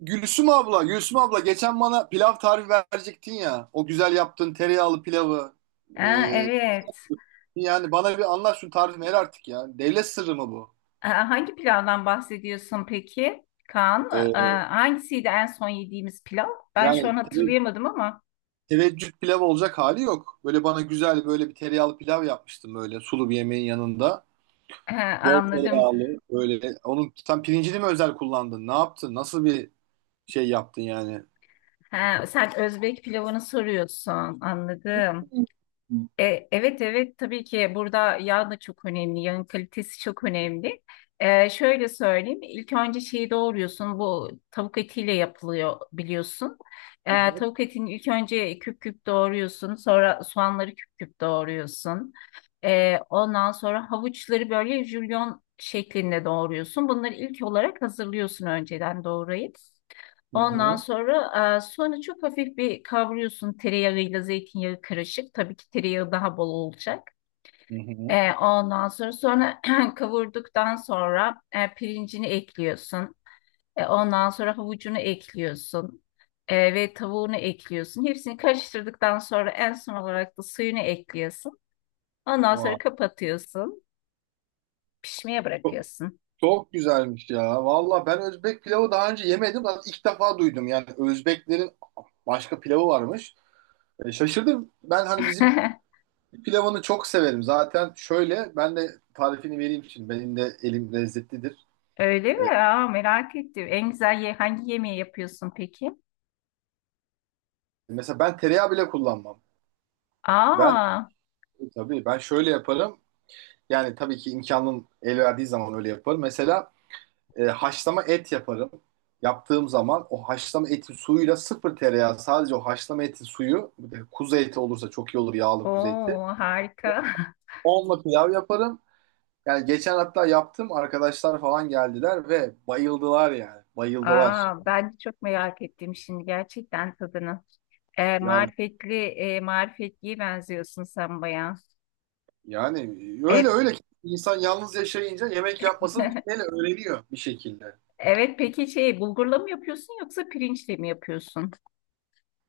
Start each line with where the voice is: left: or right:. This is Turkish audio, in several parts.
right: Gülsüm abla, geçen bana pilav tarifi verecektin ya. O güzel yaptığın tereyağlı pilavı.
left: Aa,
right: Ee,
left: evet.
right: Yani bana bir anlat şu tarifi ver artık ya. Devlet sırrı mı bu?
left: Aa, hangi pilavdan bahsediyorsun peki Kaan?
right: Ee,
left: Aa, hangisiydi en son yediğimiz pilav? Ben şu an
right: Yani
left: hatırlayamadım ama
right: teveccüh pilav olacak hali yok. Böyle bana güzel böyle bir tereyağlı pilav yapmıştım böyle sulu bir yemeğin yanında.
left: Ha,
right: Bol
left: anladım.
right: tereyağlı böyle. Onun sen pirincini mi özel kullandın? Ne yaptın? Nasıl bir şey yaptın yani?
left: Ha, sen Özbek pilavını soruyorsun. Anladım.
right: Hı
left: Evet, evet, tabii ki burada yağ da çok önemli, yağın kalitesi çok önemli. Şöyle söyleyeyim, ilk önce şeyi doğruyorsun, bu tavuk etiyle yapılıyor biliyorsun. Tavuk etini ilk önce küp küp doğruyorsun, sonra soğanları küp küp doğruyorsun. Ondan sonra havuçları böyle jülyon şeklinde doğruyorsun. Bunları ilk olarak hazırlıyorsun önceden doğrayıp. Ondan
right: hı.
left: sonra çok hafif bir kavuruyorsun tereyağıyla zeytinyağı karışık. Tabii ki tereyağı daha bol olacak.
right: Hı hı.
left: Ondan sonra kavurduktan sonra pirincini ekliyorsun. Ondan sonra havucunu ekliyorsun. Ve tavuğunu ekliyorsun. Hepsini karıştırdıktan sonra en son olarak da suyunu ekliyorsun. Ondan sonra
right: Vay.
left: kapatıyorsun. Pişmeye bırakıyorsun.
right: Çok güzelmiş ya. Valla ben Özbek pilavı daha önce yemedim. Zaten ilk defa duydum. Yani Özbeklerin başka pilavı varmış. Şaşırdım. Ben hani bizim pilavını çok severim. Zaten şöyle ben de tarifini vereyim şimdi. Benim de elim lezzetlidir.
left: Öyle
right: E,
left: mi? Aa, merak ettim. En güzel hangi yemeği yapıyorsun peki?
right: Mesela ben tereyağı bile kullanmam. Ben
left: Aa.
right: tabii ben şöyle yaparım. Yani tabii ki imkanım el verdiği zaman öyle yaparım. Mesela haşlama et yaparım. Yaptığım zaman o haşlama etin suyuyla sıfır tereyağı sadece o haşlama etin suyu bir de kuzu eti olursa çok iyi olur yağlı kuzu eti.
left: Oo, harika.
right: Onunla pilav yaparım. Yani geçen hatta yaptım arkadaşlar falan geldiler ve bayıldılar yani. Bayıldılar.
left: Aa, ben de çok merak ettim şimdi gerçekten tadını.
right: Yani
left: Marifetliye benziyorsun sen bayağı.
right: yani öyle
left: E,
right: öyle ki insan yalnız yaşayınca yemek yapmasını bilmeyle öğreniyor bir şekilde.
left: evet, peki şey bulgurla mı yapıyorsun yoksa pirinçle mi yapıyorsun?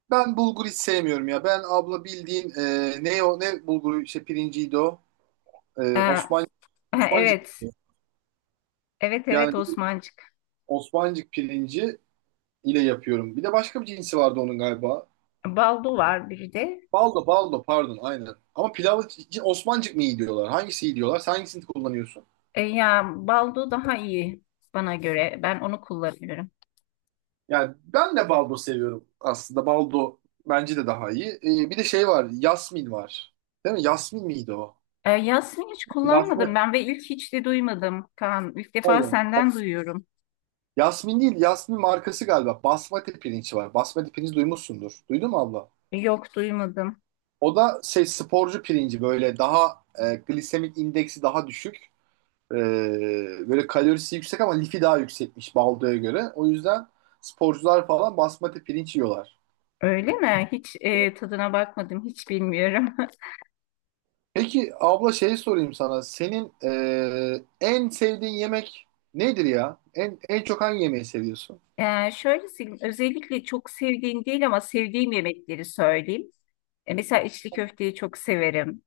right: Ben bulgur hiç sevmiyorum ya. Ben abla bildiğin ne o ne bulguru işte pirinciydi o.
left: Ee,
right: E,
left: ha,
right: Osman Osmancık.
left: evet, evet, evet,
right: Yani
left: Osmancık.
right: Osmancık pirinci ile yapıyorum. Bir de başka bir cinsi vardı onun galiba.
left: Baldo var bir de.
right: Baldo, pardon, aynen. Ama pilavı için Osmancık mı iyi diyorlar? Hangisi iyi diyorlar? Sen hangisini kullanıyorsun?
left: Ya, baldo daha iyi bana göre. Ben onu kullanıyorum.
right: Yani ben de baldo seviyorum aslında. Baldo bence de daha iyi. Bir de şey var, yasmin var. Değil mi? Yasmin miydi o?
left: Yasmin hiç kullanmadım
right: Basmati,
left: ben ve ilk hiç de duymadım Kaan. İlk defa
right: pardon.
left: senden duyuyorum.
right: Yasmin değil, Yasmin markası galiba. Basmati pirinç var. Basmati pirinç duymuşsundur. Duydun mu abla?
left: Yok, duymadım.
right: O da şey sporcu pirinci böyle daha glisemik indeksi daha düşük. Ee, Böyle kalorisi yüksek ama lifi daha yüksekmiş baldoya göre. O yüzden sporcular falan basmati pirinç yiyorlar.
left: Öyle mi? Hiç tadına bakmadım, hiç bilmiyorum.
right: Peki abla şey sorayım sana. Senin en sevdiğin yemek nedir ya? En çok hangi yemeği seviyorsun?
left: Şöyle söyleyeyim, özellikle çok sevdiğim değil ama sevdiğim yemekleri söyleyeyim. Mesela içli köfteyi çok severim.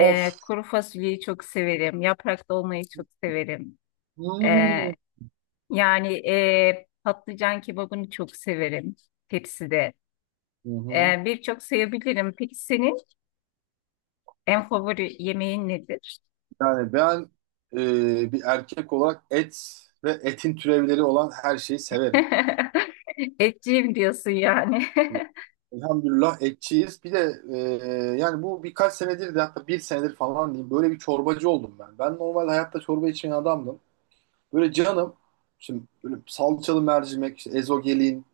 left: Kuru fasulyeyi çok severim. Yaprak dolmayı çok severim. E,
right: Hmm.
left: Yani patlıcan kebabını çok severim tepside.
right: Hı hı.
left: Birçok sayabilirim. Peki senin en favori yemeğin nedir?
right: Yani ben bir erkek olarak et ve etin türevleri olan her şeyi severim.
left: Etçiyim diyorsun yani.
right: Elhamdülillah etçiyiz. Bir de yani bu birkaç senedir de hatta bir senedir falan diyeyim böyle bir çorbacı oldum ben. Ben normal hayatta çorba içmeyen adamdım. Böyle canım şimdi böyle salçalı mercimek, işte ezogelin,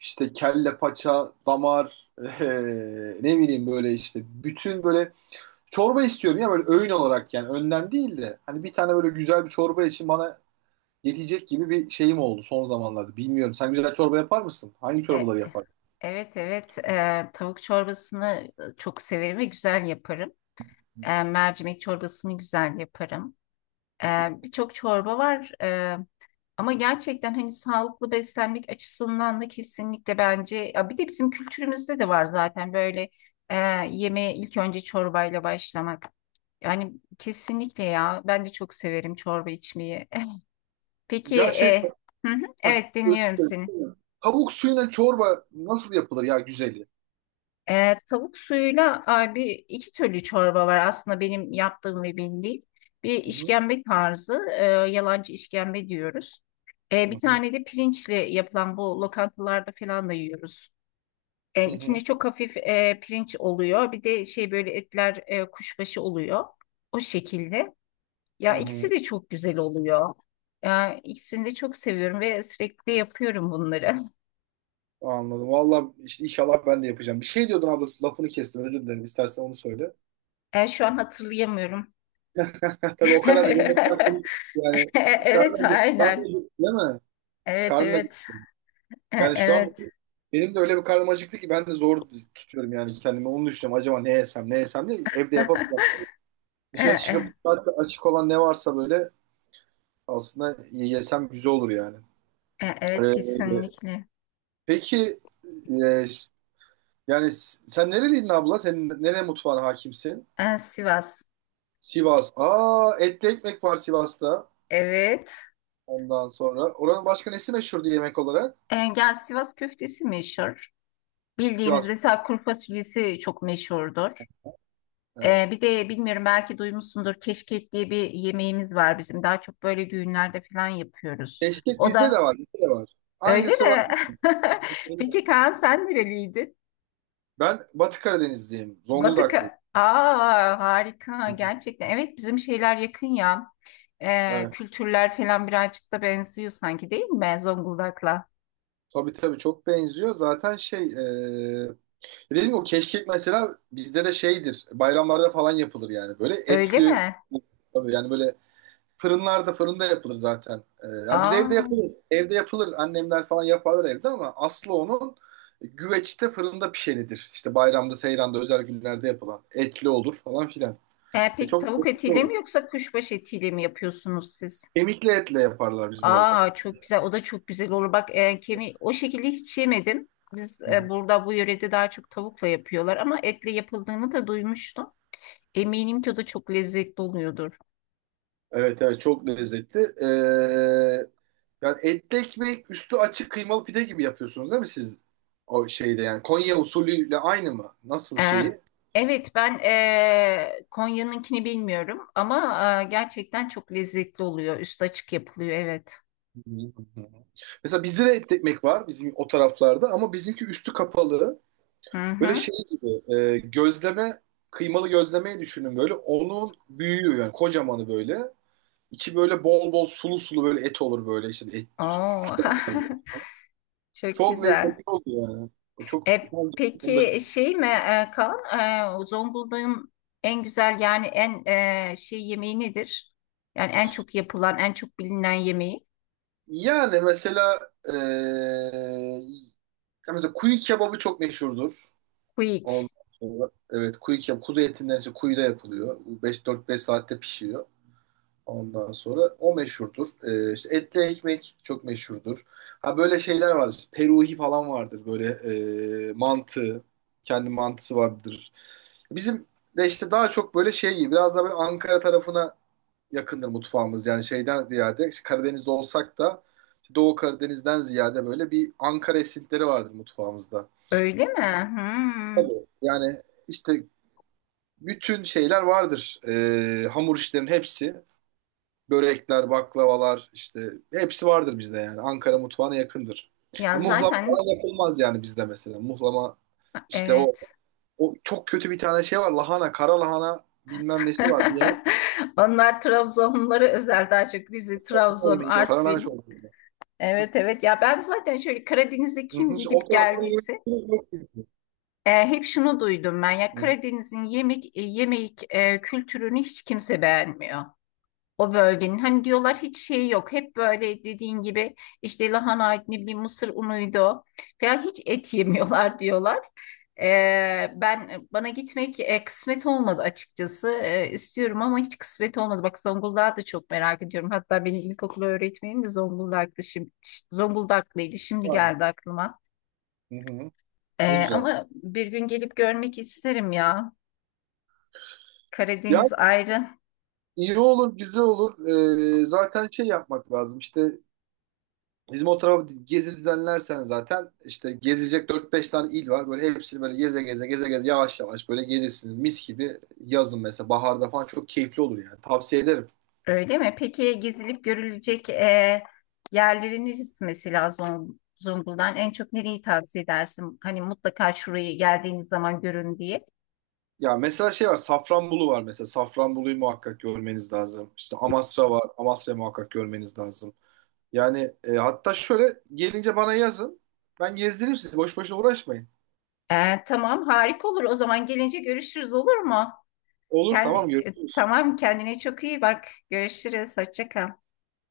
right: işte kelle paça, damar, ne bileyim böyle işte bütün böyle çorba istiyorum ya böyle öğün olarak yani önden değil de hani bir tane böyle güzel bir çorba için bana yetecek gibi bir şeyim oldu son zamanlarda. Bilmiyorum sen güzel çorba yapar mısın? Hangi
left: E,
right: çorbaları yapar?
left: Evet, evet, tavuk çorbasını çok severim ve güzel yaparım. Mercimek çorbasını güzel yaparım. Ee, Birçok çorba var, ama gerçekten hani sağlıklı beslenmek açısından da kesinlikle bence ya bir de bizim kültürümüzde de var zaten böyle e, yemeğe ilk önce çorbayla başlamak. Yani kesinlikle, ya ben de çok severim çorba içmeyi. Peki,
right: Ya şey
left: hı hı, evet, dinliyorum seni.
right: tavuk suyuna çorba nasıl yapılır ya güzeli?
left: Tavuk suyuyla ay, bir iki türlü çorba var aslında benim yaptığım ve bildiğim. Bir
right: Hı hı,
left: işkembe tarzı, yalancı işkembe diyoruz.
right: hı
left: Bir
right: hı,
left: tane de pirinçle yapılan bu lokantalarda falan da yiyoruz.
right: hı
left: İçinde
right: hı,
left: çok hafif pirinç oluyor. Bir de şey böyle etler, kuşbaşı oluyor. O şekilde.
right: hı
left: Ya, ikisi
right: hı.
left: de çok güzel oluyor. Ya, ikisini de çok seviyorum ve sürekli yapıyorum bunları.
right: Anladım. Valla işte inşallah ben de yapacağım. Bir şey diyordun abla lafını kestim özür dilerim. İstersen onu söyle.
left: Şu an hatırlayamıyorum.
right: Heh, tabii o kadar yemekten yani
left: Evet,
right: karnım acıktı, karnım
left: aynen.
right: acıktı, değil mi?
left: Evet,
right: Karnım
left: evet.
right: acıktı. Yani şu an
left: Evet.
right: benim de öyle bir karnım acıktı ki ben de zor tutuyorum yani kendimi. Onu düşünüyorum. Acaba ne yesem ne yesem diye evde yapamayacağım.
left: E,
right: Dışarı
left: e,
right: çıkıp zaten açık olan ne varsa böyle aslında yesem güzel olur yani.
left: evet,
right: Ee,
left: kesinlikle.
right: Peki e, s- sen nereliydin abla? Senin nere mutfağına hakimsin?
left: Sivas.
right: Sivas. Aa, etli ekmek var Sivas'ta.
left: Evet.
right: Ondan sonra. Oranın başka nesi meşhurdu yemek olarak?
left: Gel, Sivas köftesi meşhur. Bildiğimiz
right: Sivas.
left: mesela kuru fasulyesi çok meşhurdur.
right: Evet.
left: Bir de bilmiyorum belki duymuşsundur, keşkek diye bir yemeğimiz var bizim. Daha çok böyle düğünlerde falan yapıyoruz.
right: Keşkek
left: O
right: bizde de
left: da
right: var. Bizde de var.
left: öyle
right: Aynısı var.
left: mi? Peki Kaan, sen nereliydin?
right: Ben Batı Karadenizliyim. Zonguldaklıyım.
left: Aa, harika
right: Hı hı.
left: gerçekten. Evet, bizim şeyler yakın ya.
right: Evet.
left: Kültürler falan birazcık da benziyor sanki, değil mi Zonguldak'la?
right: Tabii tabii çok benziyor. Zaten şey dediğim gibi o keşkek mesela bizde de şeydir. Bayramlarda falan yapılır yani. Böyle
left: Öyle
right: etli
left: mi?
right: tabii yani böyle fırınlarda fırında yapılır zaten. Ya biz
left: Aa,
right: evde yapılır. Evde yapılır. Annemler falan yaparlar evde ama aslı onun güveçte fırında pişenidir. İşte bayramda, seyranda, özel günlerde yapılan. Etli olur falan filan.
left: peki
right: Çok
left: tavuk
right: lezzetli
left: etiyle
right: olur.
left: mi yoksa kuşbaşı etiyle mi yapıyorsunuz siz?
right: Kemikli etle yaparlar bizim orada.
left: Aa, çok güzel, o da çok güzel olur. Bak, kemiği o şekilde hiç yemedim. Biz
right: Hı hı.
left: burada bu yörede daha çok tavukla yapıyorlar ama etle yapıldığını da duymuştum. Eminim ki o da çok lezzetli oluyordur.
right: Evet evet çok lezzetli. Yani etli ekmek üstü açık kıymalı pide gibi yapıyorsunuz değil mi siz? O şeyde yani Konya usulüyle aynı mı? Nasıl
left: E,
right: şeyi?
left: evet, ben Konya'nınkini bilmiyorum ama gerçekten çok lezzetli oluyor. Üstü açık yapılıyor, evet.
right: Hı hı. Mesela bizde de et ekmek var bizim o taraflarda ama bizimki üstü kapalı.
left: Hı
right: Böyle
left: hı.
right: şey gibi gözleme kıymalı gözlemeyi düşünün böyle. Onun büyüğü yani kocamanı böyle. İçi böyle bol bol sulu sulu böyle et olur böyle işte et.
left: Oo. Çok
right: Çok
left: güzel.
right: lezzetli oluyor yani. O çok şu an onu da-
left: Peki şey mi, Kaan? Zonguldak'ın en güzel, yani en şey yemeği nedir? Yani en çok yapılan, en çok bilinen yemeği.
right: yani mesela e, ya mesela kuyu kebabı çok meşhurdur.
left: Quick.
right: Ondan sonra evet kuyu kebabı kuzu etinden ise kuyuda yapılıyor. 5 4 5 saatte pişiyor. Ondan sonra o meşhurdur. İşte etli ekmek çok meşhurdur. Ha böyle şeyler vardır. Peruhi falan vardır. Böyle mantı. Kendi mantısı vardır. Bizim de işte daha çok böyle şey biraz daha böyle Ankara tarafına yakındır mutfağımız. Yani şeyden ziyade işte Karadeniz'de olsak da Doğu Karadeniz'den ziyade böyle bir Ankara esintileri vardır mutfağımızda.
left: Öyle mi? Hmm.
right: Tabii. Yani işte bütün şeyler vardır. Hamur işlerin hepsi. Börekler, baklavalar işte hepsi vardır bizde yani. Ankara mutfağına yakındır.
left: Ya,
right: Ha, muhlama
left: zaten
right: falan yapılmaz yani bizde mesela. Muhlama işte o
left: evet.
right: o çok kötü bir tane şey var. Lahana, kara lahana bilmem nesi var. Bir yemek
left: Onlar Trabzonlulara özel, daha çok Rize,
right: o
left: Trabzon,
right: yemeği de o. Kara lahana
left: Artvin.
right: çorbası.
left: Evet, evet, ya ben zaten şöyle Karadeniz'e
right: Hı
left: kim
right: hı. İşte o
left: gidip
right: tarafını
left: geldiyse
right: yemek.
left: Hep şunu duydum ben, ya
right: Hı hı.
left: Karadeniz'in yemek kültürünü hiç kimse beğenmiyor. O bölgenin, hani diyorlar, hiç şey yok. Hep böyle dediğin gibi işte lahana, ne bir mısır unuydu falan, hiç et yemiyorlar diyorlar. Ben gitmek kısmet olmadı açıkçası. İstiyorum ama hiç kısmet olmadı. Bak, Zonguldak'ı da çok merak ediyorum. Hatta benim ilkokul öğretmenim de Zonguldak'tı, şimdi Zonguldaklıydı. Şimdi
right: Aynen.
left: geldi aklıma.
right: Hı hı. Ne güzel.
left: Ama bir gün gelip görmek isterim ya.
right: Yani
left: Karadeniz ayrı.
right: iyi olur, güzel olur. Zaten şey yapmak lazım. İşte bizim o tarafa gezi düzenlersen zaten işte gezecek dört beş tane il var. Böyle hepsini böyle geze geze geze geze yavaş yavaş böyle gelirsiniz. Mis gibi yazın mesela baharda falan çok keyifli olur yani. Tavsiye ederim.
left: Öyle mi? Peki gezilip görülecek, yerleri neresi mesela, Zonguldak'ın en çok nereyi tavsiye edersin? Hani mutlaka şurayı geldiğiniz zaman görün diye.
right: Ya mesela şey var Safranbolu var mesela. Safranbolu'yu muhakkak görmeniz lazım. İşte Amasra var. Amasra'yı muhakkak görmeniz lazım. Yani hatta şöyle gelince bana yazın. Ben gezdiririm sizi. Boş boşuna uğraşmayın.
left: Tamam, harika olur. O zaman gelince görüşürüz, olur mu?
right: Olur,
left: Kend-
right: tamam, görüşürüz.
left: tamam, kendine çok iyi bak. Görüşürüz. Hoşça kal.